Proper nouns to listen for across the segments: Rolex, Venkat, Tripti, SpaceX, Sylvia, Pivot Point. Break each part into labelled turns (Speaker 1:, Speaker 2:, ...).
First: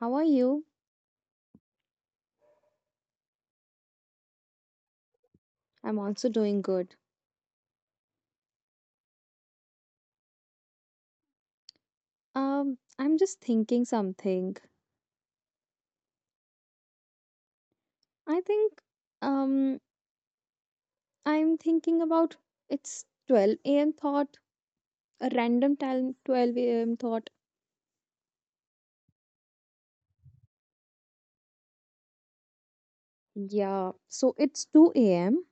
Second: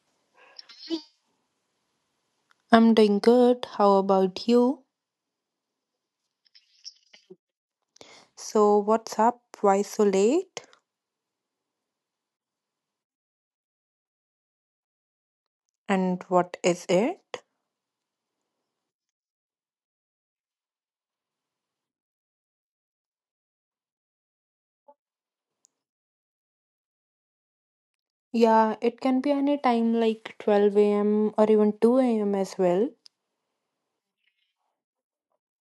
Speaker 1: How are you?
Speaker 2: I'm doing good. How about you?
Speaker 1: I'm also doing good.
Speaker 2: So, what's up? Why so late?
Speaker 1: I'm just thinking something.
Speaker 2: And what is it?
Speaker 1: I think, um, I'm thinking about it's 12 a.m. thought, a random time 12 a.m. thought.
Speaker 2: Yeah, it can be any time like 12 a.m. or even 2 a.m. as well.
Speaker 1: Yeah, so it's 2 a.m.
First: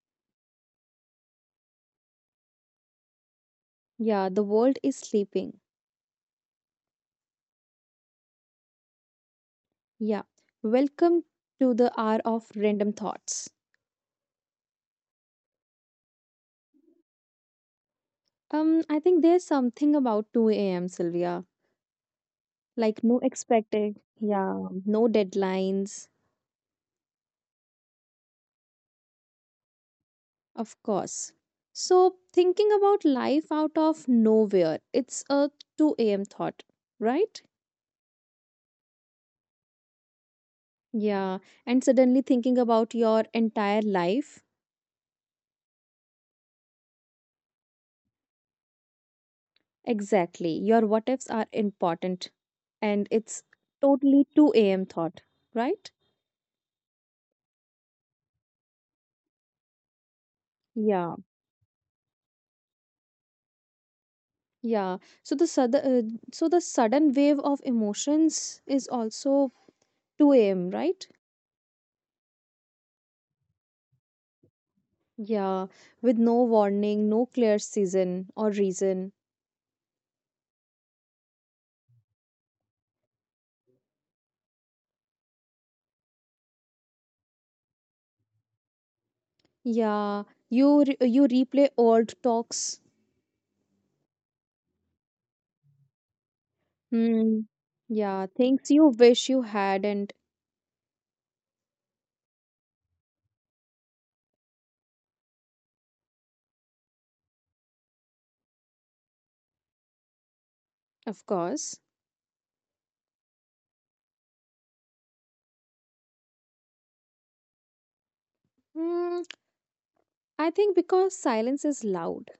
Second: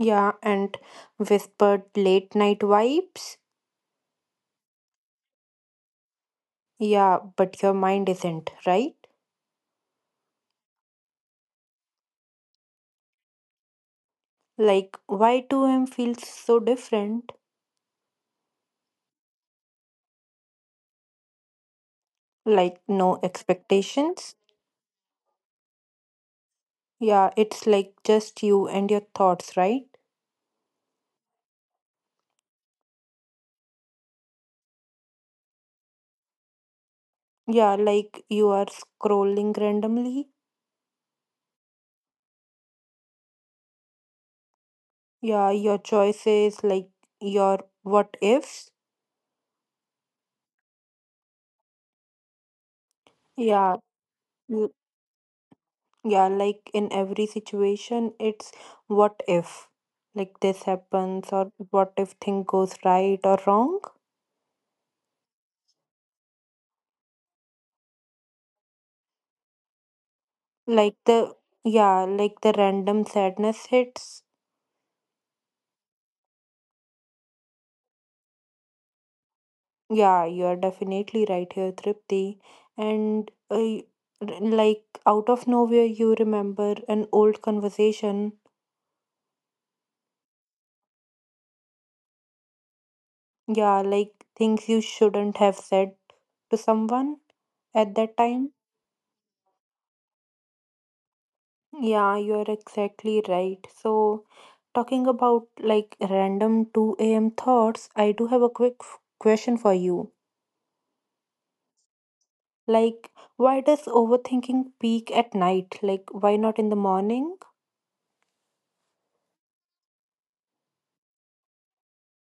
Speaker 2: Yeah, and whispered late night vibes.
Speaker 1: Yeah, the world is sleeping.
Speaker 2: Yeah, but your mind isn't, right?
Speaker 1: Yeah, welcome to the hour of random thoughts.
Speaker 2: Like, why 2 a.m. feels so different?
Speaker 1: I think there's something about 2 a.m., Sylvia.
Speaker 2: Like,
Speaker 1: Like, no
Speaker 2: no
Speaker 1: expecting.
Speaker 2: expectations?
Speaker 1: Yeah, no deadlines.
Speaker 2: Yeah, it's like just you and your thoughts, right?
Speaker 1: Of course. So, thinking about life out of nowhere, it's a 2 a.m. thought, right?
Speaker 2: Yeah, like you are scrolling randomly.
Speaker 1: Yeah. And suddenly thinking about your entire life.
Speaker 2: Yeah, your choices, like your what ifs.
Speaker 1: Exactly. Your what ifs are important. And it's
Speaker 2: Yeah,
Speaker 1: totally 2 a.m.
Speaker 2: you-
Speaker 1: thought, right?
Speaker 2: yeah, like in every situation, it's what if, like this
Speaker 1: Yeah.
Speaker 2: happens, or what if thing goes right or wrong.
Speaker 1: Yeah. So the sudden wave of emotions is also 2 a.m., right?
Speaker 2: Like the, yeah, like the random sadness hits.
Speaker 1: Yeah. With no warning, no clear season or reason.
Speaker 2: Yeah, you are definitely right here, Tripti. And like out of nowhere, you remember an old conversation.
Speaker 1: Yeah, you replay old talks.
Speaker 2: Yeah, like things you shouldn't have said to someone
Speaker 1: Hmm.
Speaker 2: at
Speaker 1: Yeah,
Speaker 2: that time.
Speaker 1: things you wish you hadn't,
Speaker 2: Yeah, you're exactly right. So, talking about like random 2 a.m. thoughts, I do have a quick question for you.
Speaker 1: of course.
Speaker 2: Like, why does overthinking peak at night? Like, why not in the morning?
Speaker 1: Hmm. I think because silence is loud.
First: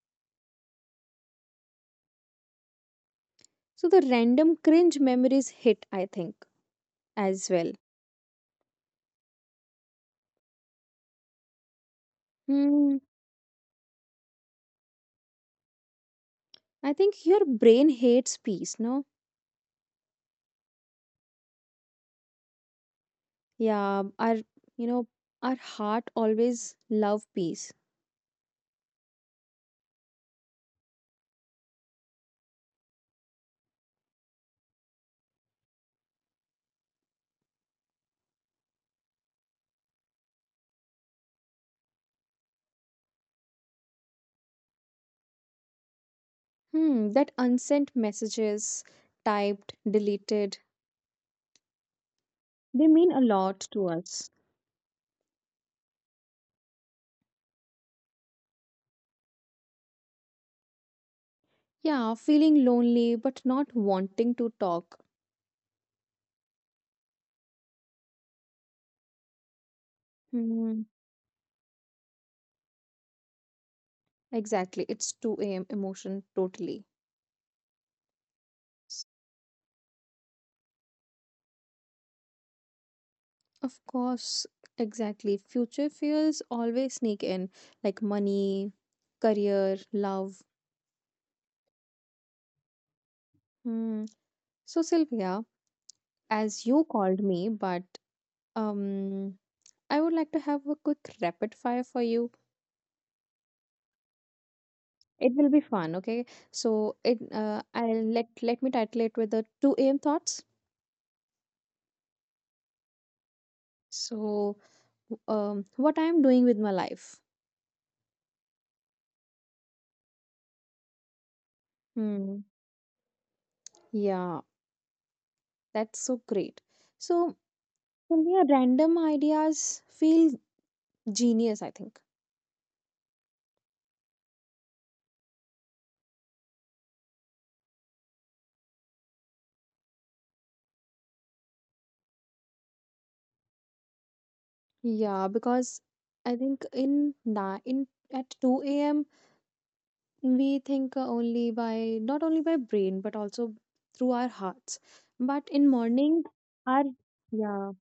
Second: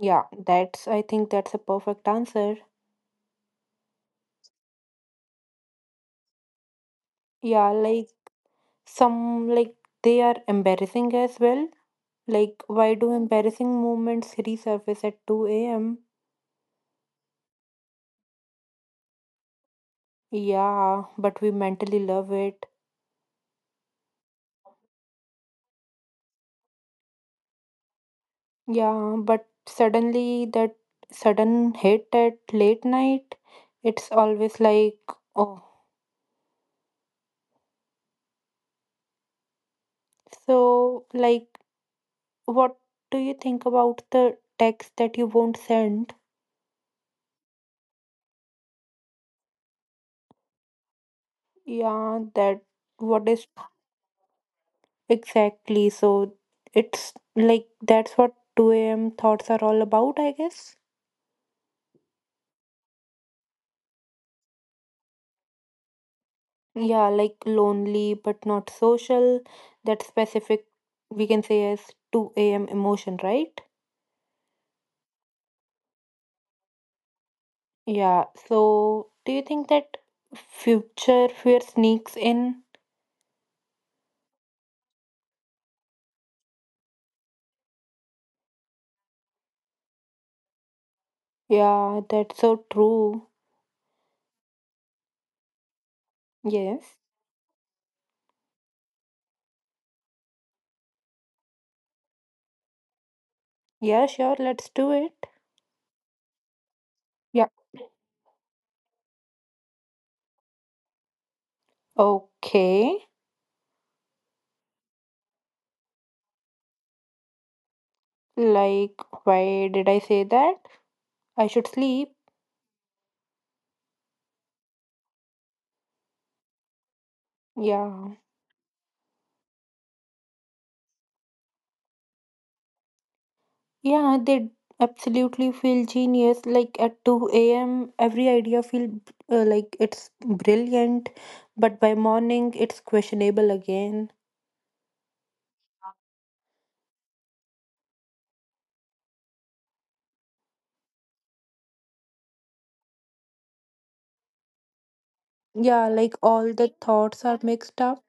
Speaker 2: I think that's a perfect answer.
Speaker 1: So the random cringe memories hit, I think, as
Speaker 2: Yeah,
Speaker 1: well.
Speaker 2: like some, they are embarrassing as well. Like, why
Speaker 1: Hmm.
Speaker 2: do embarrassing moments resurface at 2 a.m.?
Speaker 1: I think your brain hates peace, no?
Speaker 2: Yeah, but we mentally love it.
Speaker 1: Yeah, our, you know, our heart always love peace.
Speaker 2: Yeah, but suddenly that sudden hit at late night, it's always like, oh. So, like, what do you think about the text that you won't send?
Speaker 1: Hmm. That unsent messages, typed, deleted,
Speaker 2: Yeah, that
Speaker 1: they mean a
Speaker 2: what is
Speaker 1: lot to us.
Speaker 2: Exactly. So, it's like that's what 2 a.m. thoughts are all about, I guess.
Speaker 1: Yeah, feeling lonely but not wanting to talk.
Speaker 2: Yeah, like lonely but not social. That specific,
Speaker 1: Hmm,
Speaker 2: we can say as 2 a.m. emotion, right?
Speaker 1: exactly. It's 2 a.m. emotion totally.
Speaker 2: Yeah. So, do you think that future fear sneaks in?
Speaker 1: Of course, exactly. Future fears always sneak in, like money, career, love.
Speaker 2: Yeah, that's so true.
Speaker 1: Hmm. So, Sylvia, as you
Speaker 2: Yes.
Speaker 1: called me, but um, I would like to have a quick rapid fire for you.
Speaker 2: Yeah, sure. Let's do it.
Speaker 1: It will be fun, okay? So, it
Speaker 2: Yeah.
Speaker 1: I'll let me title it with the 2 a.m. thoughts.
Speaker 2: Okay.
Speaker 1: So, what I'm doing with my life.
Speaker 2: Like, why did I say that? I should sleep.
Speaker 1: Hmm. Yeah, that's so great. So,
Speaker 2: Yeah.
Speaker 1: yeah, random ideas feel genius, I think.
Speaker 2: Yeah, they absolutely feel genius. Like at 2 a.m., every idea feel like it's brilliant, but by morning it's questionable again.
Speaker 1: Yeah, because I think in at 2 a.m. we think only by not only by brain but also through our hearts. But in
Speaker 2: Yeah, like
Speaker 1: morning,
Speaker 2: all the
Speaker 1: our
Speaker 2: thoughts are mixed
Speaker 1: yeah
Speaker 2: up.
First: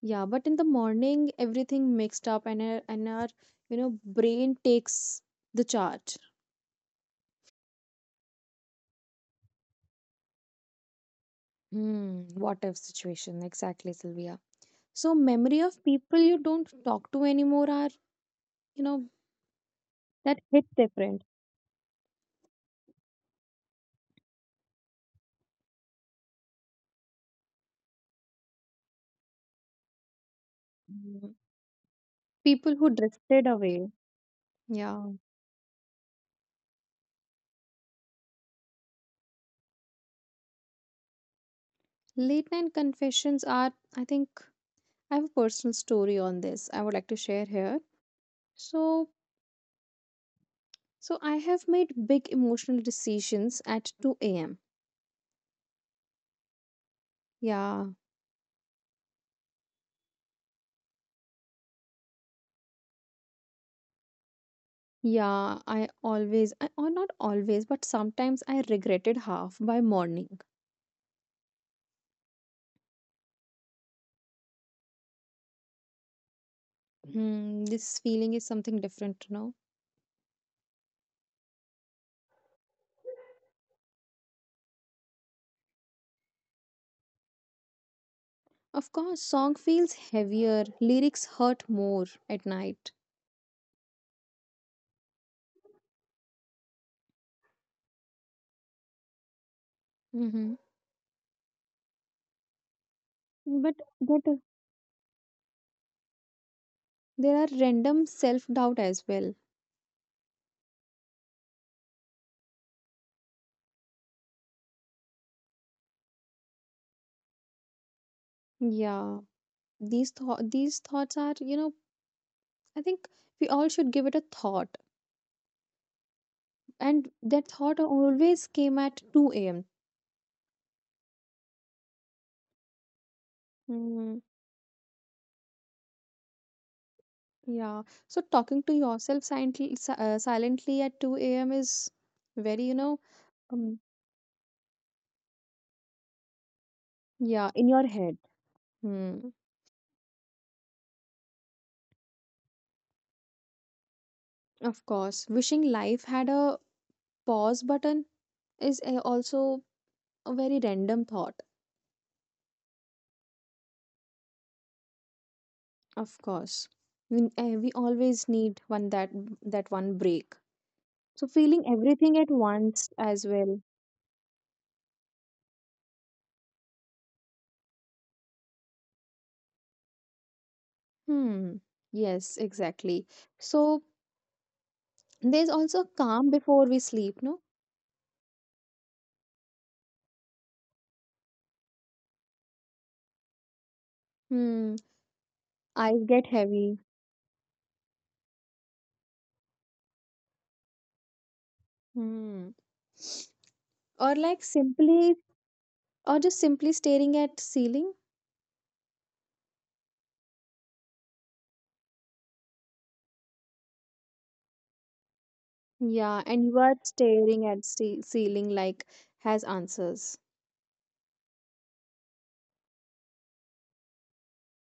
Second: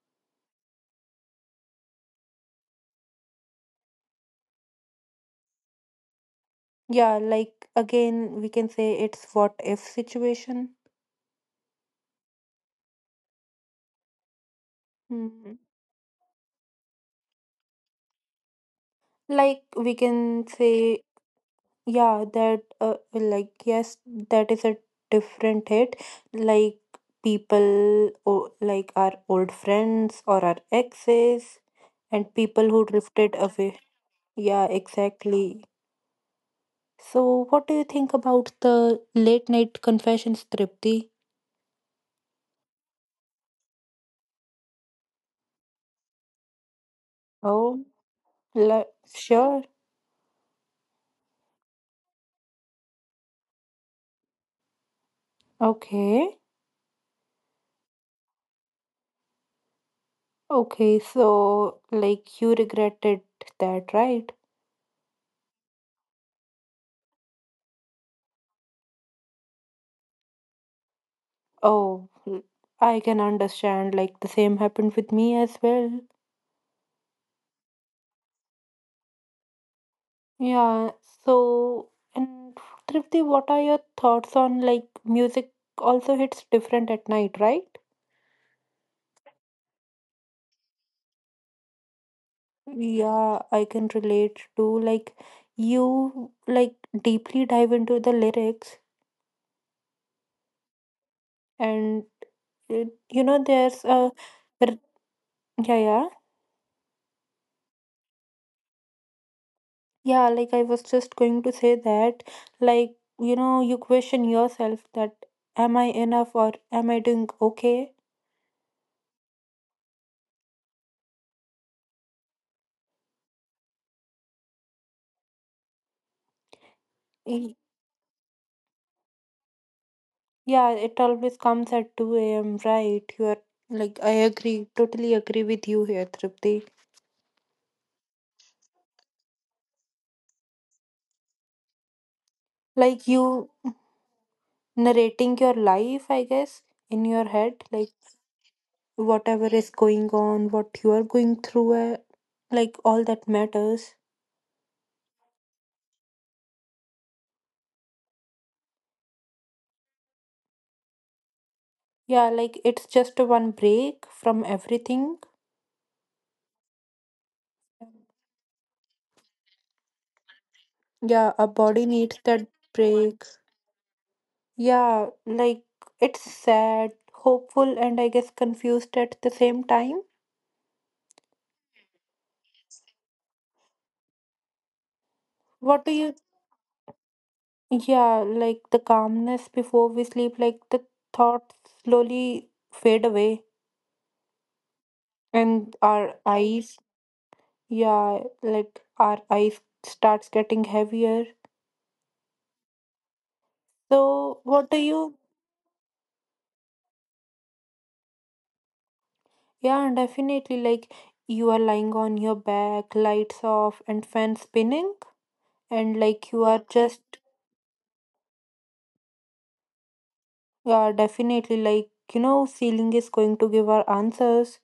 Speaker 1: yeah. But in the morning, everything mixed up and our, brain takes the charge.
Speaker 2: Yeah, like again, we can say it's what if situation.
Speaker 1: Hmm, what if situation? Exactly, Sylvia. So
Speaker 2: Hmm.
Speaker 1: memory of people you don't talk to anymore are, you know,
Speaker 2: Like we
Speaker 1: that
Speaker 2: can
Speaker 1: hit
Speaker 2: say
Speaker 1: different.
Speaker 2: Yeah, that like yes, that is a different hit. Like people o like our old friends or our
Speaker 1: Mm.
Speaker 2: exes and people
Speaker 1: People
Speaker 2: who
Speaker 1: who
Speaker 2: drifted
Speaker 1: drifted
Speaker 2: away.
Speaker 1: away.
Speaker 2: Yeah,
Speaker 1: Yeah.
Speaker 2: exactly. So what do you think about the late night confessions, Tripti?
Speaker 1: Late night confessions are, I think I have a personal story on this I would like to share here.
Speaker 2: Oh, la
Speaker 1: So
Speaker 2: Sure.
Speaker 1: so I have made big emotional decisions at 2 a.m.
Speaker 2: Okay.
Speaker 1: Yeah.
Speaker 2: Okay, so like you regretted that, right?
Speaker 1: Yeah, I or not always, but sometimes I regretted half by morning.
Speaker 2: Oh, l- I can understand. Like the same happened with me as well.
Speaker 1: Hmm, this feeling is something different, no?
Speaker 2: Yeah, so and Tripti, what are your thoughts on like music also hits different at night, right?
Speaker 1: Of course, song feels heavier, lyrics hurt more at night.
Speaker 2: Yeah, I can relate to like you like deeply dive into the lyrics
Speaker 1: Mm-hmm.
Speaker 2: and it, you
Speaker 1: But
Speaker 2: know
Speaker 1: but
Speaker 2: there's a r- yeah yeah
Speaker 1: There are random self doubt as well.
Speaker 2: yeah, like I was just going to say that, like you know you question yourself that am I enough or am I doing okay?
Speaker 1: Yeah, these thoughts are I think we all should give it a thought, and that thought always came at 2 a.m.
Speaker 2: Yeah, it always comes at 2 a.m., right? You're
Speaker 1: Hmm.
Speaker 2: like, I agree, totally agree with you here, Tripti.
Speaker 1: Yeah, so talking to yourself silently at 2 a.m. is very,
Speaker 2: Like, you
Speaker 1: um
Speaker 2: narrating your life, I guess, in your
Speaker 1: yeah, in
Speaker 2: head,
Speaker 1: your
Speaker 2: like,
Speaker 1: head. Hmm.
Speaker 2: whatever is going on, what you are going through, like, all that matters.
Speaker 1: Of course, wishing life had a pause button is also a very random thought.
Speaker 2: Yeah, like, it's just a one break from everything.
Speaker 1: Of course, we always need one, that one break.
Speaker 2: Yeah,
Speaker 1: So
Speaker 2: our
Speaker 1: feeling
Speaker 2: body needs
Speaker 1: everything at
Speaker 2: that
Speaker 1: once
Speaker 2: break.
Speaker 1: as well.
Speaker 2: Yeah, like, it's sad, hopeful, and I guess confused at the same time.
Speaker 1: Hmm. Yes, exactly. So there's
Speaker 2: What do
Speaker 1: also
Speaker 2: you
Speaker 1: calm before we sleep, no?
Speaker 2: Yeah, like the calmness before we sleep, like the thoughts slowly fade away
Speaker 1: Hmm.
Speaker 2: and
Speaker 1: Eyes
Speaker 2: our
Speaker 1: get
Speaker 2: eyes,
Speaker 1: heavy.
Speaker 2: yeah, like our eyes starts getting heavier.
Speaker 1: Hmm. Or like
Speaker 2: So what do
Speaker 1: simply,
Speaker 2: you,
Speaker 1: or just simply staring at ceiling.
Speaker 2: yeah, definitely like you are lying on your back, lights off and fan spinning and
Speaker 1: Yeah,
Speaker 2: like
Speaker 1: and
Speaker 2: you
Speaker 1: you
Speaker 2: are
Speaker 1: are
Speaker 2: just,
Speaker 1: staring at ceiling like has answers.
Speaker 2: yeah, definitely like, you know, ceiling is going to give our answers.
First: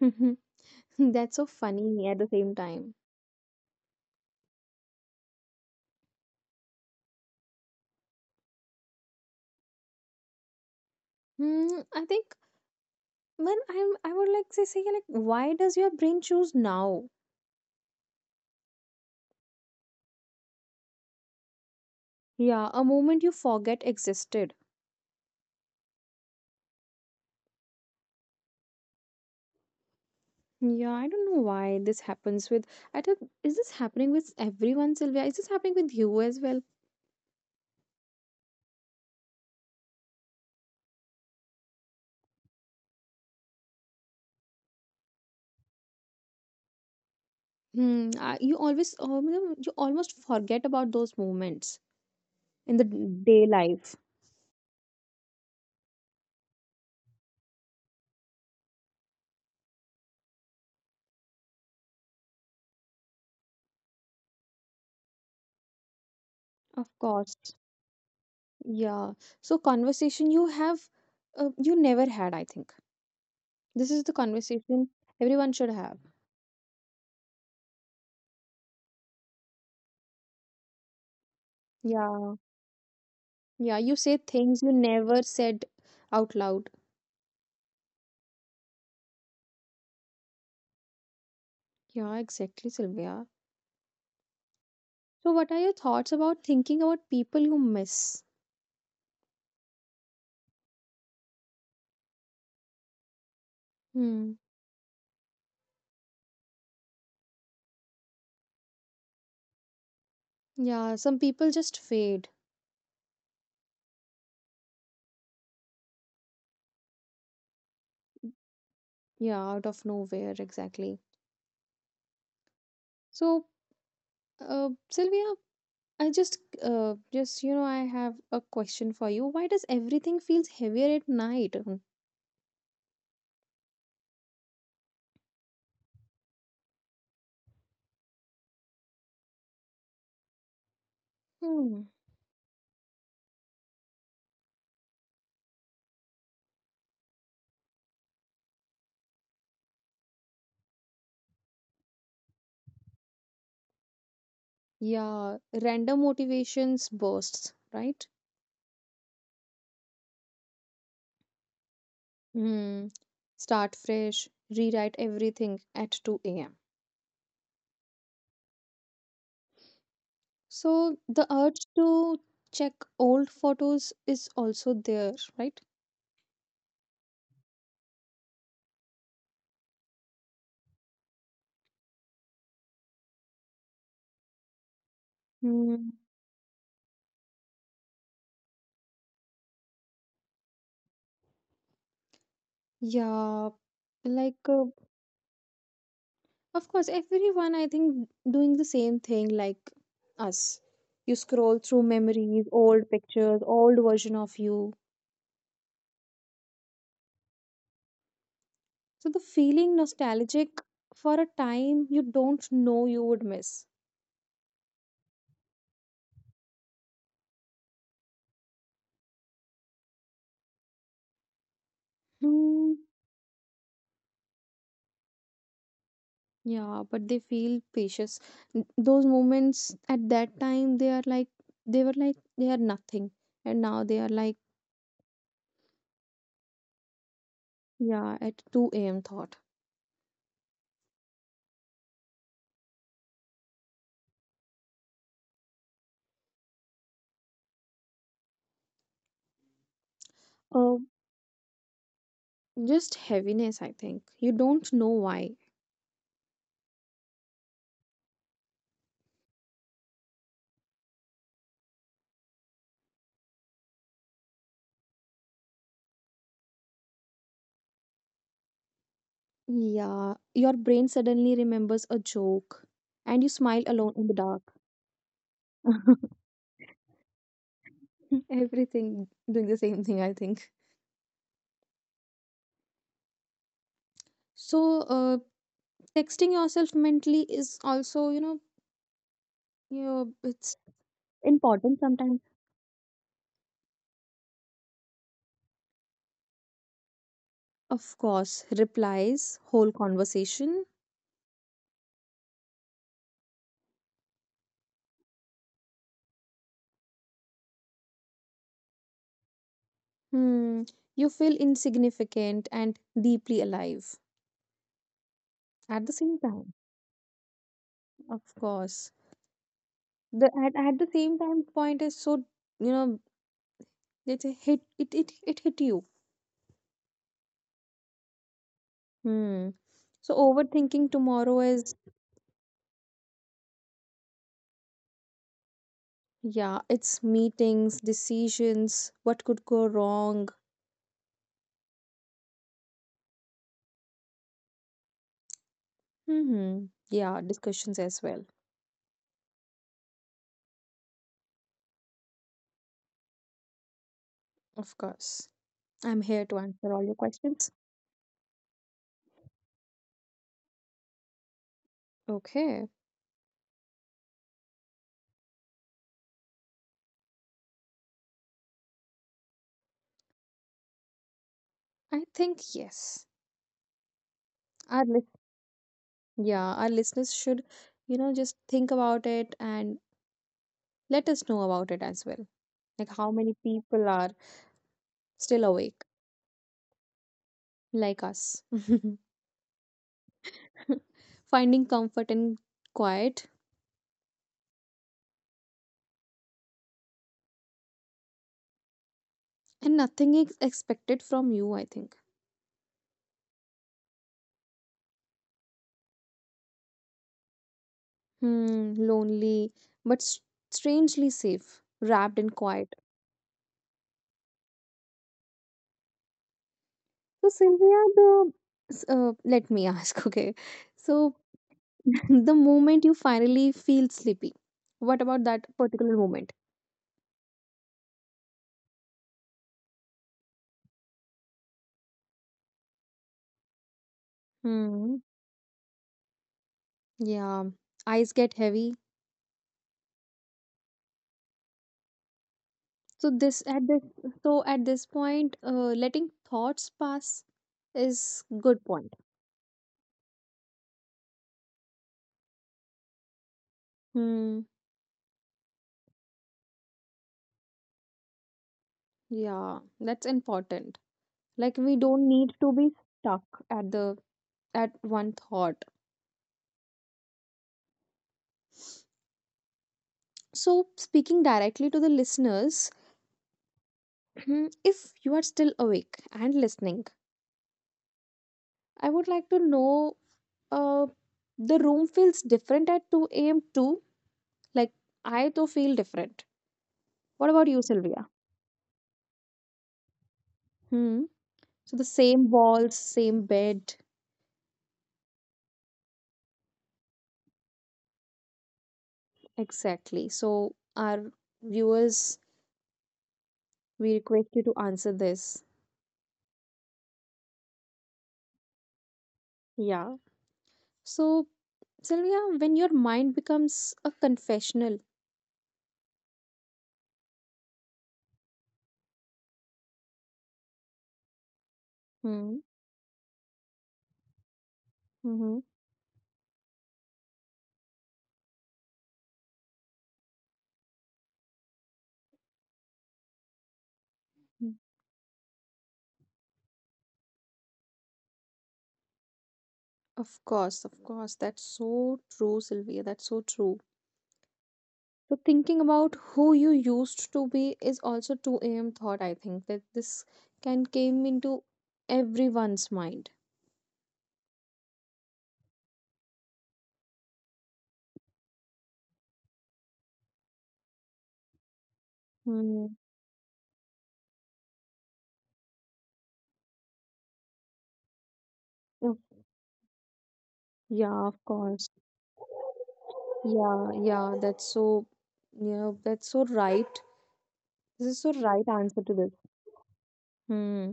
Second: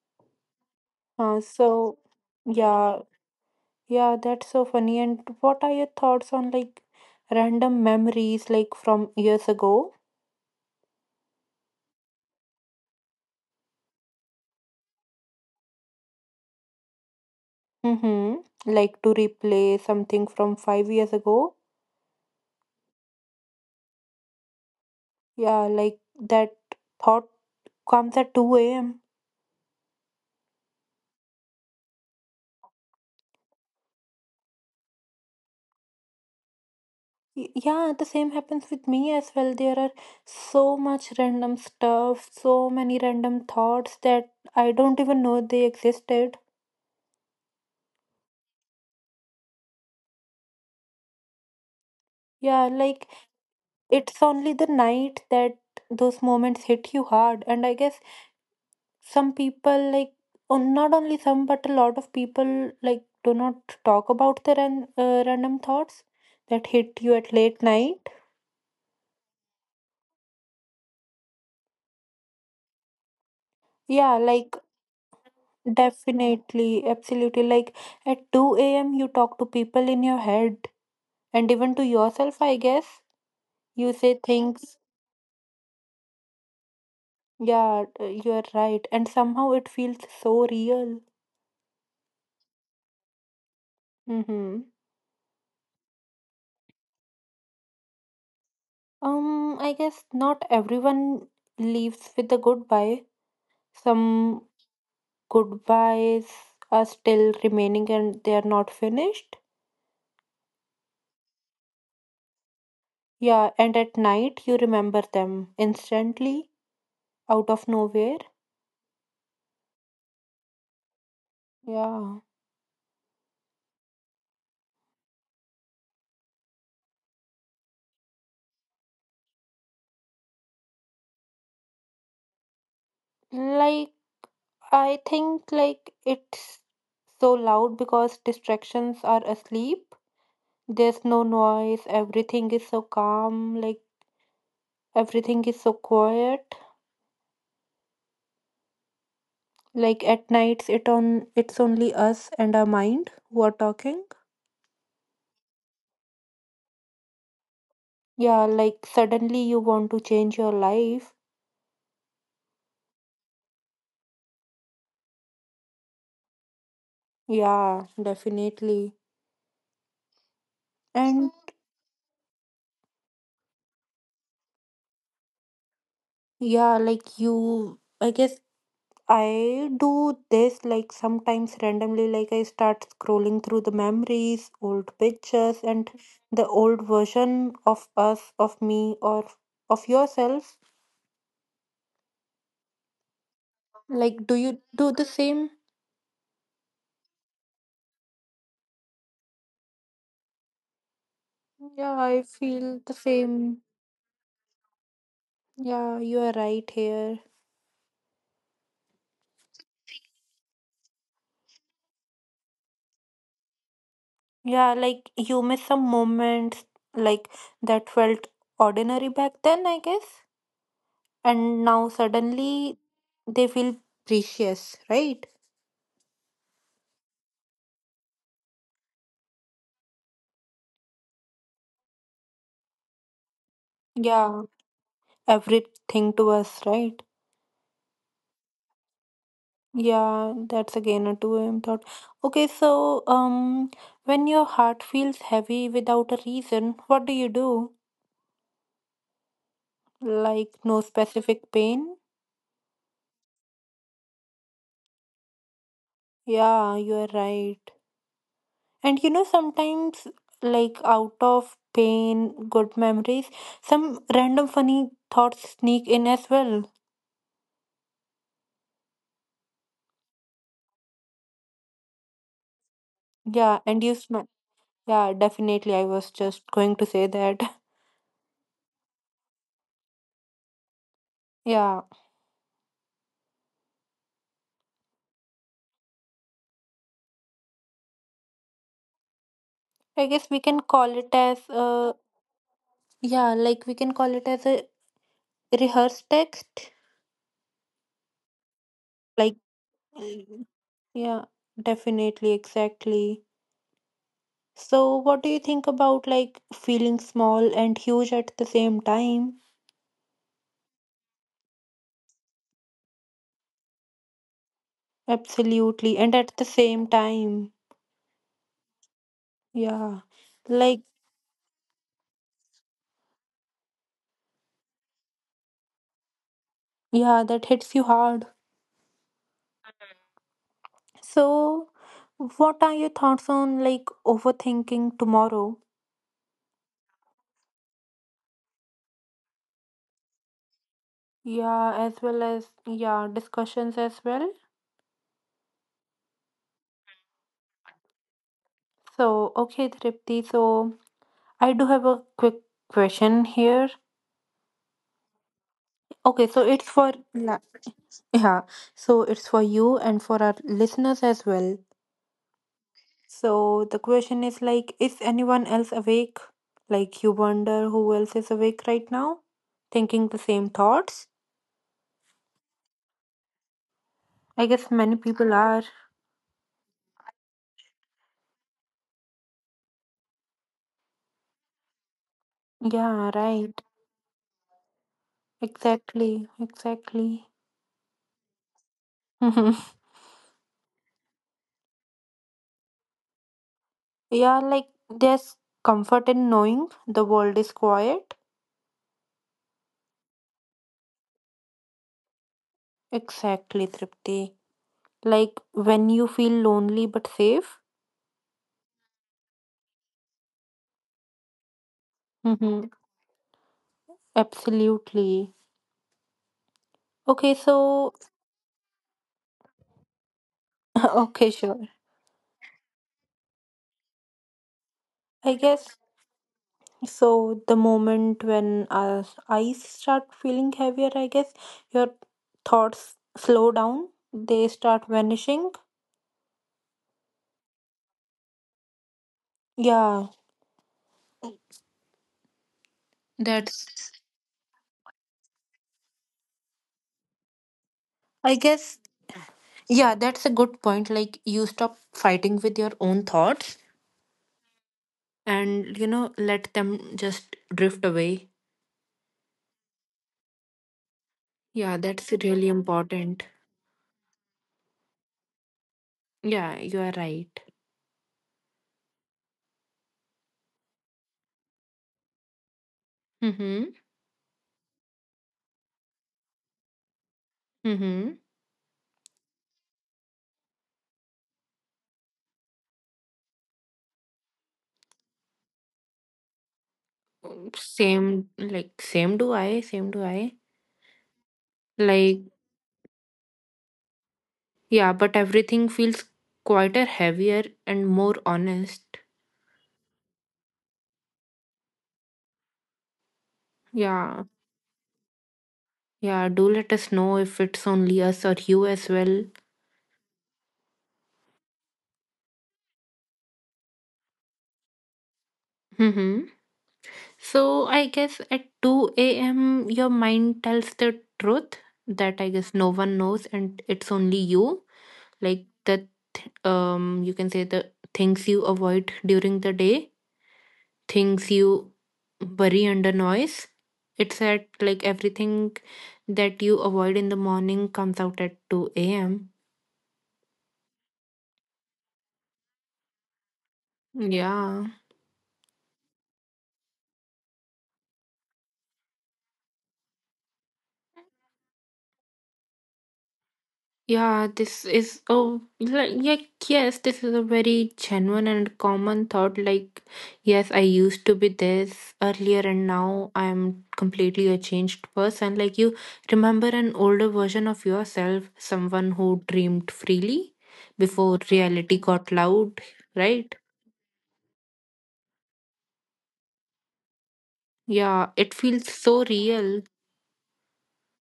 Speaker 1: That's
Speaker 2: Uh,
Speaker 1: so
Speaker 2: so
Speaker 1: funny at the same time.
Speaker 2: yeah, Yeah, that's so funny. And what are your thoughts on like random memories like from years ago?
Speaker 1: Hmm, I think when I'm I would like to say like why does your brain choose now?
Speaker 2: Mm-hmm. Like to replay something from 5 years ago?
Speaker 1: Yeah, a moment you forget existed.
Speaker 2: Yeah, like that thought comes at 2 a.m.
Speaker 1: Yeah, I don't know why this happens with I don't Is this happening with everyone, Sylvia? Is this happening with you as well?
Speaker 2: Yeah, the same happens with me as well. There are so much random stuff, so many random thoughts that I don't even know they existed.
Speaker 1: Hmm, you almost forget about those moments
Speaker 2: Yeah,
Speaker 1: in the
Speaker 2: like
Speaker 1: day life.
Speaker 2: it's only the night that those moments hit you hard. And I guess some people like or not only some but a lot of people like do not talk about their random thoughts that
Speaker 1: Of
Speaker 2: hit you
Speaker 1: course.
Speaker 2: at late night.
Speaker 1: Yeah. So conversation you have, you never had, I think. This is the
Speaker 2: Yeah, like
Speaker 1: conversation everyone should have.
Speaker 2: definitely absolutely, like at 2 a.m. you talk to people in your head and even to
Speaker 1: Yeah.
Speaker 2: yourself I guess.
Speaker 1: Yeah.
Speaker 2: You
Speaker 1: You say
Speaker 2: say
Speaker 1: things you
Speaker 2: things
Speaker 1: never said out loud.
Speaker 2: Yeah, you are right and somehow it feels so real.
Speaker 1: Yeah, exactly, Sylvia.
Speaker 2: Mm-hmm.
Speaker 1: So what are your thoughts about thinking about people you miss?
Speaker 2: Um, I guess not everyone leaves with a goodbye. Some
Speaker 1: Hmm.
Speaker 2: goodbyes are still remaining and they are not finished.
Speaker 1: Yeah, some people just fade.
Speaker 2: Yeah, and at night you remember them instantly out of nowhere.
Speaker 1: Yeah, out of nowhere, exactly.
Speaker 2: Yeah.
Speaker 1: So, Sylvia, I just, you know, I have a question for you. Why does everything feels heavier at night?
Speaker 2: Like I think like it's so loud because distractions are asleep. There's no
Speaker 1: Hmm.
Speaker 2: noise, everything is so calm, like everything is so quiet. Like at nights it's only us and our mind who are talking.
Speaker 1: Yeah, random motivations bursts, right?
Speaker 2: Yeah, like suddenly you want to change your life.
Speaker 1: Hmm. Start fresh, rewrite everything at 2 a.m.
Speaker 2: Yeah, definitely.
Speaker 1: So the urge
Speaker 2: And
Speaker 1: to check old photos is also there, right?
Speaker 2: yeah, like you, I guess I do this like sometimes randomly, like I start scrolling through the memories, old
Speaker 1: Hmm.
Speaker 2: pictures, and the old version of us, of me, or of yourself.
Speaker 1: Yeah, like uh,
Speaker 2: Like, do you do the same?
Speaker 1: of course everyone I think doing the same thing like us. You scroll through
Speaker 2: Yeah,
Speaker 1: memories,
Speaker 2: I
Speaker 1: old
Speaker 2: feel the
Speaker 1: pictures, old
Speaker 2: same.
Speaker 1: version of you.
Speaker 2: Yeah, you are right here.
Speaker 1: So the feeling nostalgic for a time you don't know you would miss.
Speaker 2: Yeah, like you miss some moments like that felt ordinary back then, I guess. And now
Speaker 1: Mm,
Speaker 2: suddenly they feel precious, right?
Speaker 1: yeah, but they feel precious. Those moments at that time, they are like, they were like, they are nothing. And now they are like,
Speaker 2: Yeah, everything to us, right?
Speaker 1: yeah, at 2 a.m. thought.
Speaker 2: Yeah, that's again a 2 a.m. thought. Okay, so when your heart feels heavy without a reason, what do you do?
Speaker 1: Uh,
Speaker 2: Like no specific pain?
Speaker 1: just heaviness, I think. You don't know why.
Speaker 2: Yeah, you are right. And you know sometimes like out of pain, good memories, some random funny thoughts sneak in as well.
Speaker 1: Yeah, your brain suddenly remembers a joke and you smile alone in
Speaker 2: Yeah,
Speaker 1: the
Speaker 2: and you
Speaker 1: dark.
Speaker 2: Yeah, definitely. I was just going to say that.
Speaker 1: Everything doing the same thing, I think.
Speaker 2: Yeah,
Speaker 1: So, texting yourself mentally is also,
Speaker 2: I
Speaker 1: it's
Speaker 2: guess we can call it
Speaker 1: important
Speaker 2: as
Speaker 1: sometimes.
Speaker 2: yeah, like we can call it as a rehearsed text.
Speaker 1: Of course, replies, whole
Speaker 2: Like
Speaker 1: conversation.
Speaker 2: mm, yeah, definitely, exactly. So what do you think about like feeling small and huge at the same time?
Speaker 1: Hmm, you feel insignificant and deeply alive at the same
Speaker 2: Absolutely. And
Speaker 1: time.
Speaker 2: at the same time,
Speaker 1: Of course, the
Speaker 2: yeah.
Speaker 1: at the
Speaker 2: Like
Speaker 1: same time point is so, you know it hit. It hit you.
Speaker 2: yeah, that hits you hard.
Speaker 1: Hmm. So overthinking tomorrow is,
Speaker 2: So what are your thoughts on like overthinking tomorrow?
Speaker 1: yeah, it's meetings, decisions, what could go wrong.
Speaker 2: Yeah, as well as yeah, discussions as well.
Speaker 1: Hmm. Yeah, discussions as well.
Speaker 2: So, okay, Tripti. So, I do have a quick question here.
Speaker 1: Of course, I'm here
Speaker 2: Okay,
Speaker 1: to
Speaker 2: so it's
Speaker 1: answer all
Speaker 2: for
Speaker 1: your questions.
Speaker 2: yeah, so it's for you and for our listeners as well.
Speaker 1: Okay,
Speaker 2: So, the question is like, is anyone else awake? Like, you wonder who else is awake right now, thinking the same thoughts?
Speaker 1: I think yes.
Speaker 2: I guess
Speaker 1: Our
Speaker 2: many
Speaker 1: lis-
Speaker 2: people are.
Speaker 1: yeah, our listeners should, just think about it and let us know about it as well. Like
Speaker 2: Yeah,
Speaker 1: how many
Speaker 2: right.
Speaker 1: people are still awake,
Speaker 2: Exactly, exactly.
Speaker 1: like us, finding comfort in quiet,
Speaker 2: Yeah, like there's comfort in knowing the world is quiet.
Speaker 1: and nothing is expected from you. I think.
Speaker 2: Exactly, Tripti. Like when you feel lonely but safe.
Speaker 1: Hmm, lonely, but strangely safe, wrapped in
Speaker 2: Mm-hmm.
Speaker 1: quiet.
Speaker 2: Absolutely. Okay,
Speaker 1: So
Speaker 2: so,
Speaker 1: Sylvia, let me ask. Okay,
Speaker 2: okay,
Speaker 1: so
Speaker 2: sure.
Speaker 1: the moment you finally feel sleepy, what
Speaker 2: I
Speaker 1: about that
Speaker 2: guess
Speaker 1: particular moment?
Speaker 2: so. The moment when our eyes start feeling heavier, I guess your thoughts slow down, they start
Speaker 1: Hmm.
Speaker 2: vanishing.
Speaker 1: Yeah, eyes get heavy.
Speaker 2: Yeah,
Speaker 1: So this at
Speaker 2: that's,
Speaker 1: this so at this point, letting thoughts pass is
Speaker 2: I
Speaker 1: good
Speaker 2: guess,
Speaker 1: point.
Speaker 2: yeah, that's a good point. Like you stop fighting with your own thoughts
Speaker 1: Hmm.
Speaker 2: and you know let them just drift away.
Speaker 1: Yeah, that's important. Like
Speaker 2: Yeah,
Speaker 1: we
Speaker 2: that's
Speaker 1: don't need
Speaker 2: really
Speaker 1: to be
Speaker 2: important.
Speaker 1: stuck at the at one thought.
Speaker 2: Yeah, you are right.
Speaker 1: So speaking directly to the listeners,
Speaker 2: Mm-hmm.
Speaker 1: hmm, if you are still awake and listening,
Speaker 2: Mm-hmm.
Speaker 1: I would like to know, uh, the room feels different at 2 a.m. too. Like I though feel different. What about you,
Speaker 2: same
Speaker 1: Sylvia?
Speaker 2: like same do I Same do I.
Speaker 1: Hmm. So the
Speaker 2: Like
Speaker 1: same walls, same bed.
Speaker 2: yeah, but everything feels quieter, heavier and more honest.
Speaker 1: Exactly. So our viewers, we
Speaker 2: Yeah,
Speaker 1: request you to answer this.
Speaker 2: yeah, do let us know if it's only us or you as well.
Speaker 1: Yeah. So Sylvia, when your mind becomes a confessional,
Speaker 2: Mm-hmm. So I guess at 2 a.m. your mind tells the truth that I
Speaker 1: hmm,
Speaker 2: guess no one knows and it's only you.
Speaker 1: mm-hmm.
Speaker 2: Like the you can say the things you avoid during the day, things you bury under noise. It's at like Everything that you avoid in the morning comes out at 2 a.m.
Speaker 1: Of course, of course. That's so true, Sylvia. That's so true.
Speaker 2: Yeah.
Speaker 1: So thinking about who you used to be is also 2 a.m. thought, I think, that this can came into everyone's mind.
Speaker 2: Yeah, this is yes, this is a very genuine and common thought. Like, yes, I used to be this earlier, and
Speaker 1: Hmm.
Speaker 2: now I'm completely a changed person. Like you remember an older version of yourself, someone
Speaker 1: Oh,
Speaker 2: who dreamed freely
Speaker 1: yeah,
Speaker 2: before
Speaker 1: of course.
Speaker 2: reality got loud, right?
Speaker 1: Yeah, yeah, that's so, that's so right.
Speaker 2: Yeah,
Speaker 1: This is
Speaker 2: it
Speaker 1: so
Speaker 2: feels
Speaker 1: right
Speaker 2: so
Speaker 1: answer to this.
Speaker 2: real.
Speaker 1: Hmm.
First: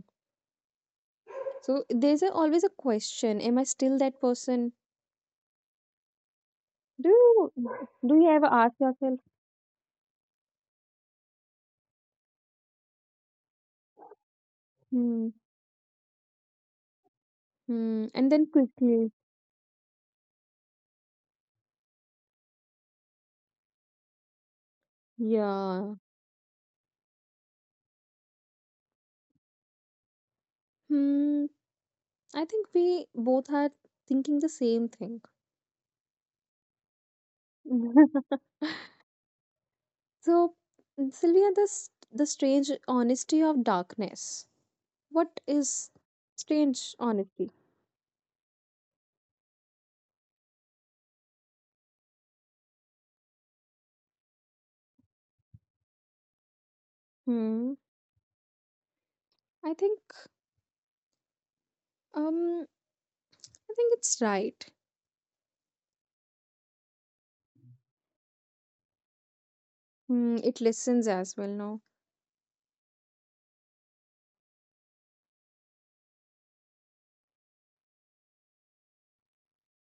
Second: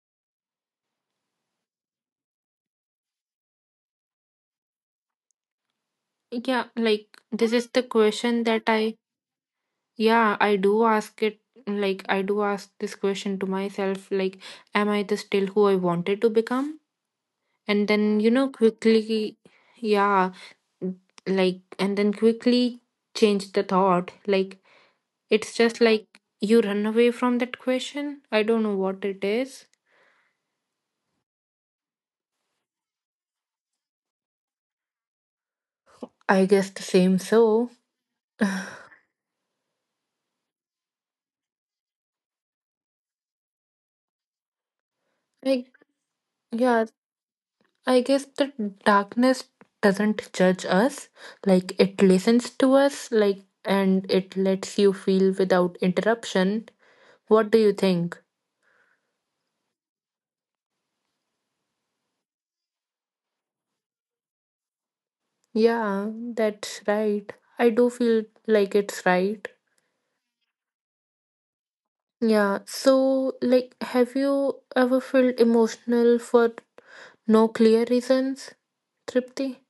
Speaker 1: So there's a, always a question, am I still that person?
Speaker 2: Yeah, like
Speaker 1: Do you
Speaker 2: this is the
Speaker 1: do you
Speaker 2: question
Speaker 1: ever
Speaker 2: that
Speaker 1: ask
Speaker 2: I
Speaker 1: yourself?
Speaker 2: Yeah, I do ask it, like I do ask this question to myself like am I the
Speaker 1: Hmm.
Speaker 2: still who I wanted to become? And
Speaker 1: Hmm.
Speaker 2: then you
Speaker 1: And then
Speaker 2: know
Speaker 1: quickly.
Speaker 2: quickly Yeah, like and then quickly change the thought. Like it's just
Speaker 1: Yeah.
Speaker 2: like you run away from that question. I don't know what it is.
Speaker 1: Hmm. I think we both are thinking the same thing.
Speaker 2: I guess the same so.
Speaker 1: So, Sylvia, the strange honesty of darkness. What
Speaker 2: Like
Speaker 1: is
Speaker 2: yeah,
Speaker 1: strange honesty?
Speaker 2: I guess the darkness doesn't judge us, like it listens to us, like and it lets you feel without interruption. What
Speaker 1: Hmm.
Speaker 2: do you think?
Speaker 1: I think. Um. I think it's right.
Speaker 2: Yeah, that's right. I do feel like it's right.
Speaker 1: Mm, it listens as well now.
Speaker 2: Yeah, so like have you ever felt emotional for no clear reasons, Tripti?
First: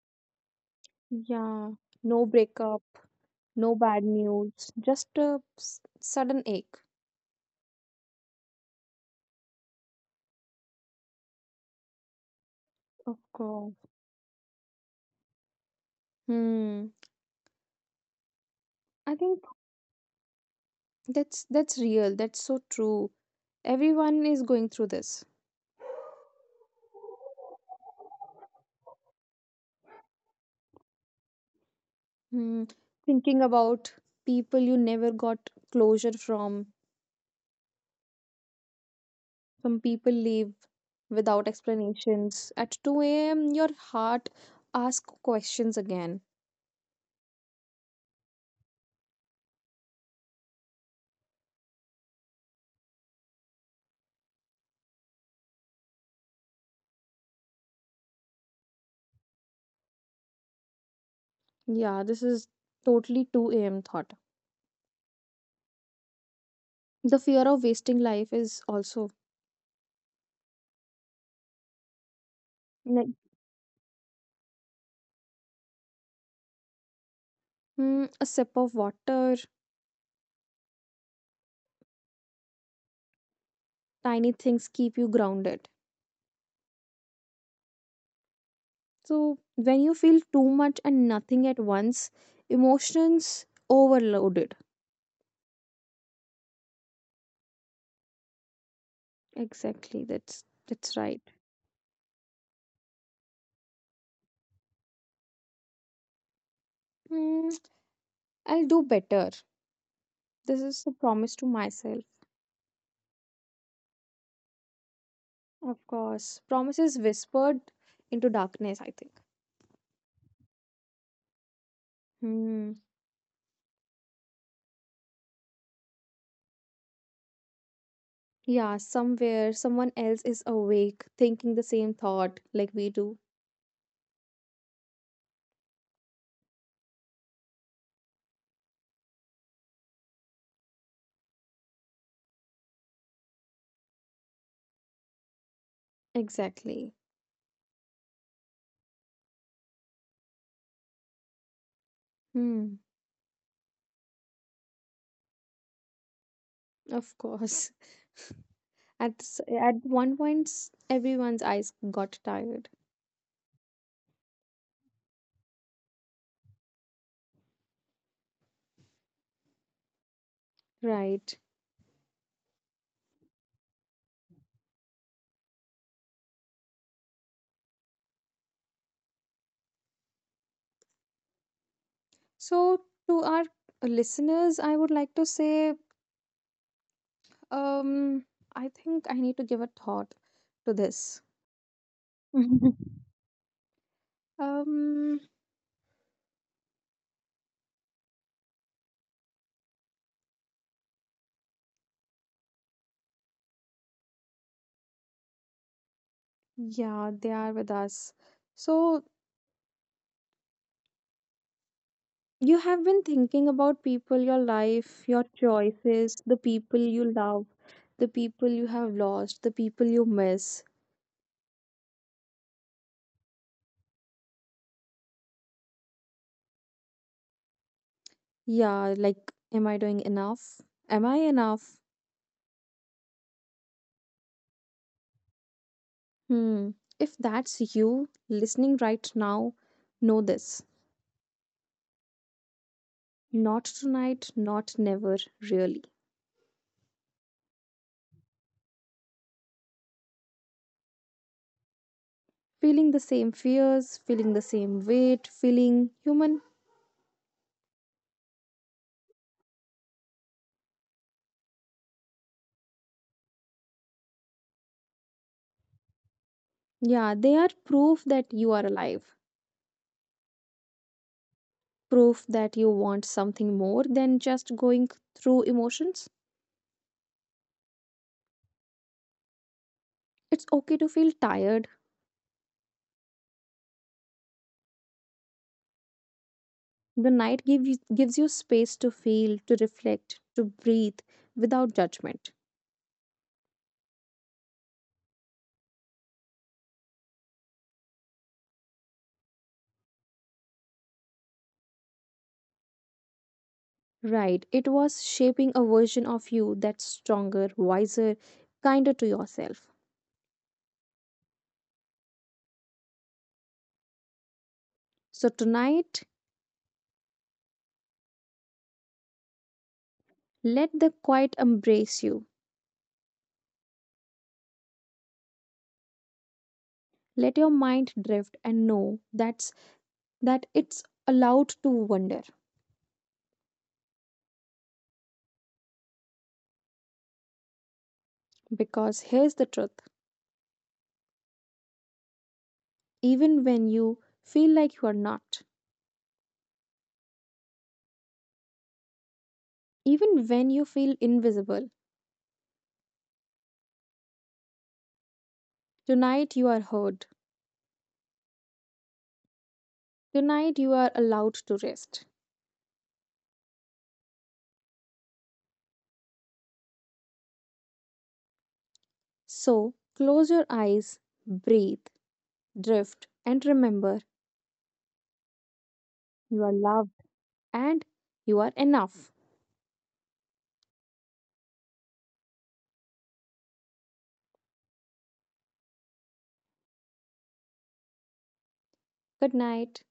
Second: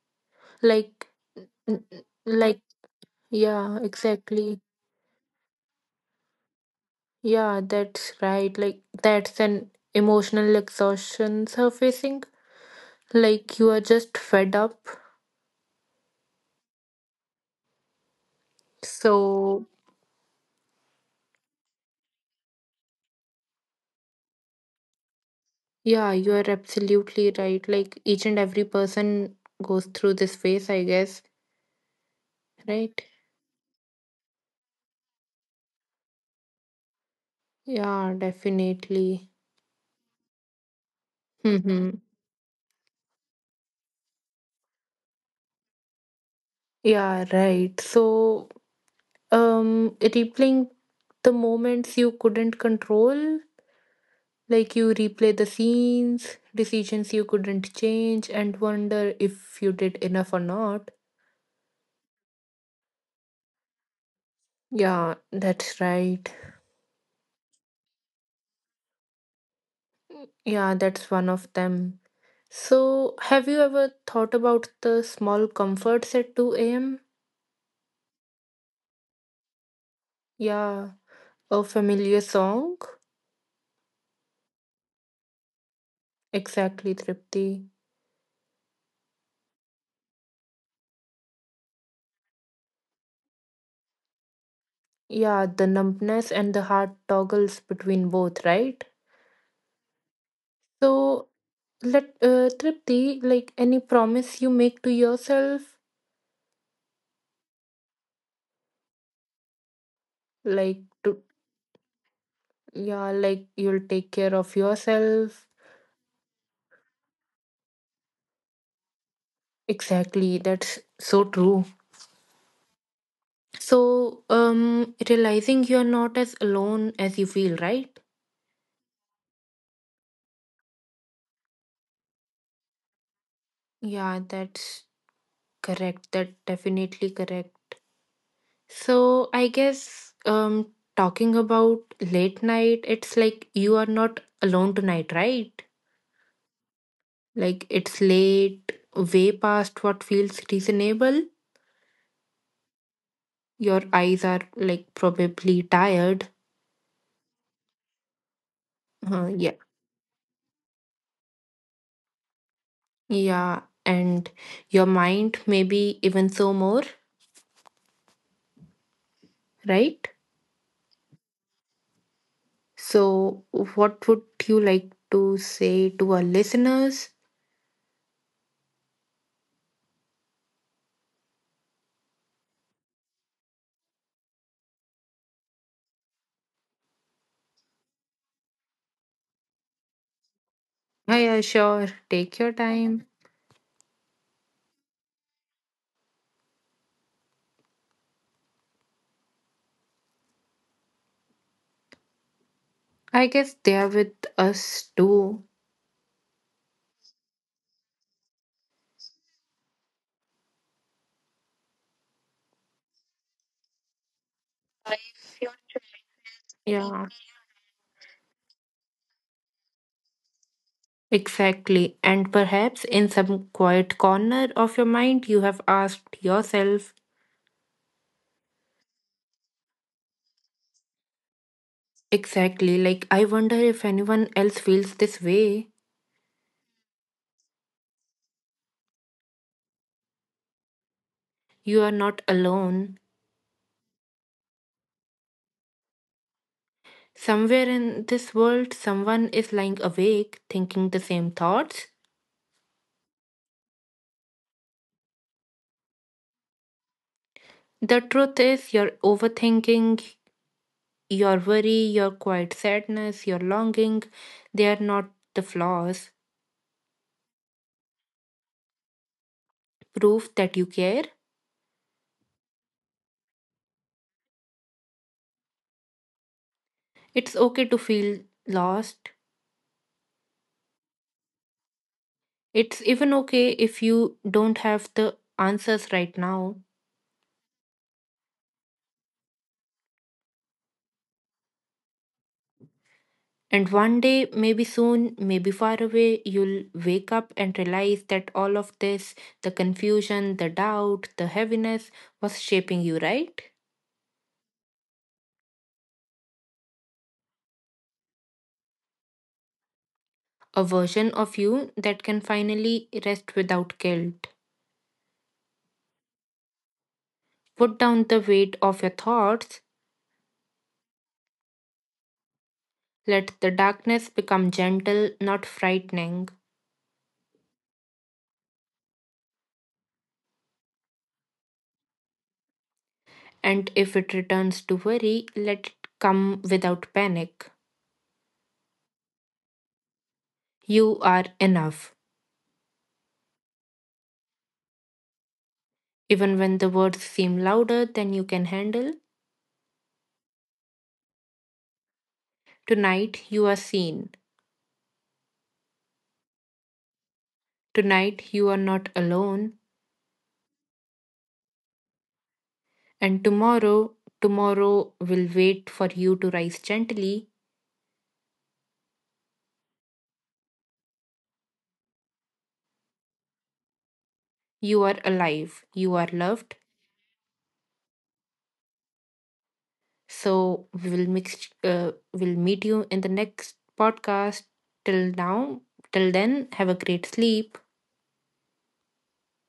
Speaker 2: Like
Speaker 1: Yeah, no
Speaker 2: like
Speaker 1: breakup, no
Speaker 2: yeah,
Speaker 1: bad
Speaker 2: exactly.
Speaker 1: news, just a sudden ache.
Speaker 2: Yeah, that's right. Like that's an emotional exhaustion surfacing,
Speaker 1: Of
Speaker 2: like you
Speaker 1: course.
Speaker 2: are just fed up.
Speaker 1: Hmm. I think
Speaker 2: So
Speaker 1: that's real. That's so true. Everyone is going through this.
Speaker 2: yeah, you are absolutely right, like each and every person goes through this phase I guess,
Speaker 1: Hmm.
Speaker 2: right.
Speaker 1: Thinking about people you never got closure from.
Speaker 2: Yeah, definitely.
Speaker 1: Some people leave without
Speaker 2: Mm-hmm.
Speaker 1: explanations. At 2 a.m., your heart asks questions again.
Speaker 2: Yeah, right. So replaying the moments you couldn't control, like you replay the scenes, decisions you couldn't change and wonder if you did enough or not.
Speaker 1: Yeah, this is totally 2 a.m. thought.
Speaker 2: Yeah, that's right.
Speaker 1: The fear of wasting life is also
Speaker 2: Yeah, that's one of them.
Speaker 1: like,
Speaker 2: So, have you ever thought about the small comforts at 2 a.m.?
Speaker 1: hmm, a sip of water,
Speaker 2: Yeah, a familiar song.
Speaker 1: tiny things keep you grounded.
Speaker 2: Exactly, Tripti.
Speaker 1: So, when you feel too much and nothing at once, emotions overloaded.
Speaker 2: Yeah, the numbness and the heart toggles between both, right?
Speaker 1: Exactly, that's
Speaker 2: So,
Speaker 1: right.
Speaker 2: let Tripti, like any promise you make to yourself,
Speaker 1: Hmm, I'll do better. This
Speaker 2: like
Speaker 1: is a
Speaker 2: to
Speaker 1: promise to myself.
Speaker 2: yeah, like you'll take care of yourself.
Speaker 1: Of course. Promises whispered into darkness, I think.
Speaker 2: Exactly, that's so true.
Speaker 1: Hmm.
Speaker 2: So, realizing you're not as alone as you feel, right?
Speaker 1: Yeah, somewhere someone else is awake, thinking the same thought like we do.
Speaker 2: Yeah, that's Correct. That definitely correct. So I guess talking about late night, it's like you are not alone tonight, right?
Speaker 1: Exactly.
Speaker 2: Like it's late, way past what feels reasonable.
Speaker 1: Hmm.
Speaker 2: Your eyes are like probably tired.
Speaker 1: Of course. At
Speaker 2: Uh, yeah.
Speaker 1: at one point, everyone's eyes got tired.
Speaker 2: Yeah. And your mind maybe even so more, right?
Speaker 1: Right.
Speaker 2: So what would you like to say to our listeners?
Speaker 1: So to our listeners, I would like to say, um, I think I need to give a thought to
Speaker 2: Yeah,
Speaker 1: this.
Speaker 2: yeah, sure. Take your time.
Speaker 1: Um,
Speaker 2: I guess they are with us too.
Speaker 1: yeah, they are with us. So you have been thinking about people, your life, your choices, the people you
Speaker 2: Yeah,
Speaker 1: love, the people you have lost, the people you miss.
Speaker 2: exactly. And perhaps in some quiet corner of your mind, you have asked yourself,
Speaker 1: Yeah, like, am I doing enough? Am I enough?
Speaker 2: exactly, like, I wonder if anyone else feels this way.
Speaker 1: Hmm. If that's you listening right now, know this.
Speaker 2: You are not alone.
Speaker 1: Not tonight, not never, really.
Speaker 2: Somewhere in this world, someone is lying awake, thinking the same thoughts.
Speaker 1: Feeling the same fears, feeling the same weight, feeling human.
Speaker 2: The truth is, your overthinking, your worry, your quiet sadness, your longing, they are not the flaws.
Speaker 1: Yeah, they are proof that you are alive.
Speaker 2: Proof that you care.
Speaker 1: Proof that you want something more than just going through emotions.
Speaker 2: It's okay to feel lost.
Speaker 1: It's okay to feel tired.
Speaker 2: It's even okay if you don't have the answers right now.
Speaker 1: The night gives you space to feel, to reflect, to breathe without judgment.
Speaker 2: And one day, maybe soon, maybe far away, you'll wake up and realize that all of this, the confusion, the doubt, the heaviness, was shaping you, right?
Speaker 1: Right, it was shaping a version of you that's stronger, wiser, kinder to yourself.
Speaker 2: A version of you that can finally rest without guilt.
Speaker 1: So tonight,
Speaker 2: Put down the weight of your thoughts.
Speaker 1: let the quiet embrace you.
Speaker 2: Let the darkness become gentle, not frightening.
Speaker 1: Let your mind drift and know that it's allowed to wander.
Speaker 2: And if it returns to worry, let it come without panic.
Speaker 1: Because here's the truth.
Speaker 2: You are enough.
Speaker 1: Even when you feel like you are not.
Speaker 2: Even when the words seem louder than you can handle,
Speaker 1: Even when you feel invisible,
Speaker 2: tonight you are seen.
Speaker 1: tonight you are heard.
Speaker 2: Tonight you are not alone.
Speaker 1: Tonight you are allowed to rest.
Speaker 2: And tomorrow, tomorrow will wait for you to rise gently.
Speaker 1: So close your eyes, breathe, drift, and remember
Speaker 2: You are alive. You
Speaker 1: you are
Speaker 2: are loved.
Speaker 1: loved and you are enough.
Speaker 2: So we will mix. We'll meet you in the next podcast. Till now, Till then, have a great sleep.
Speaker 1: Good night.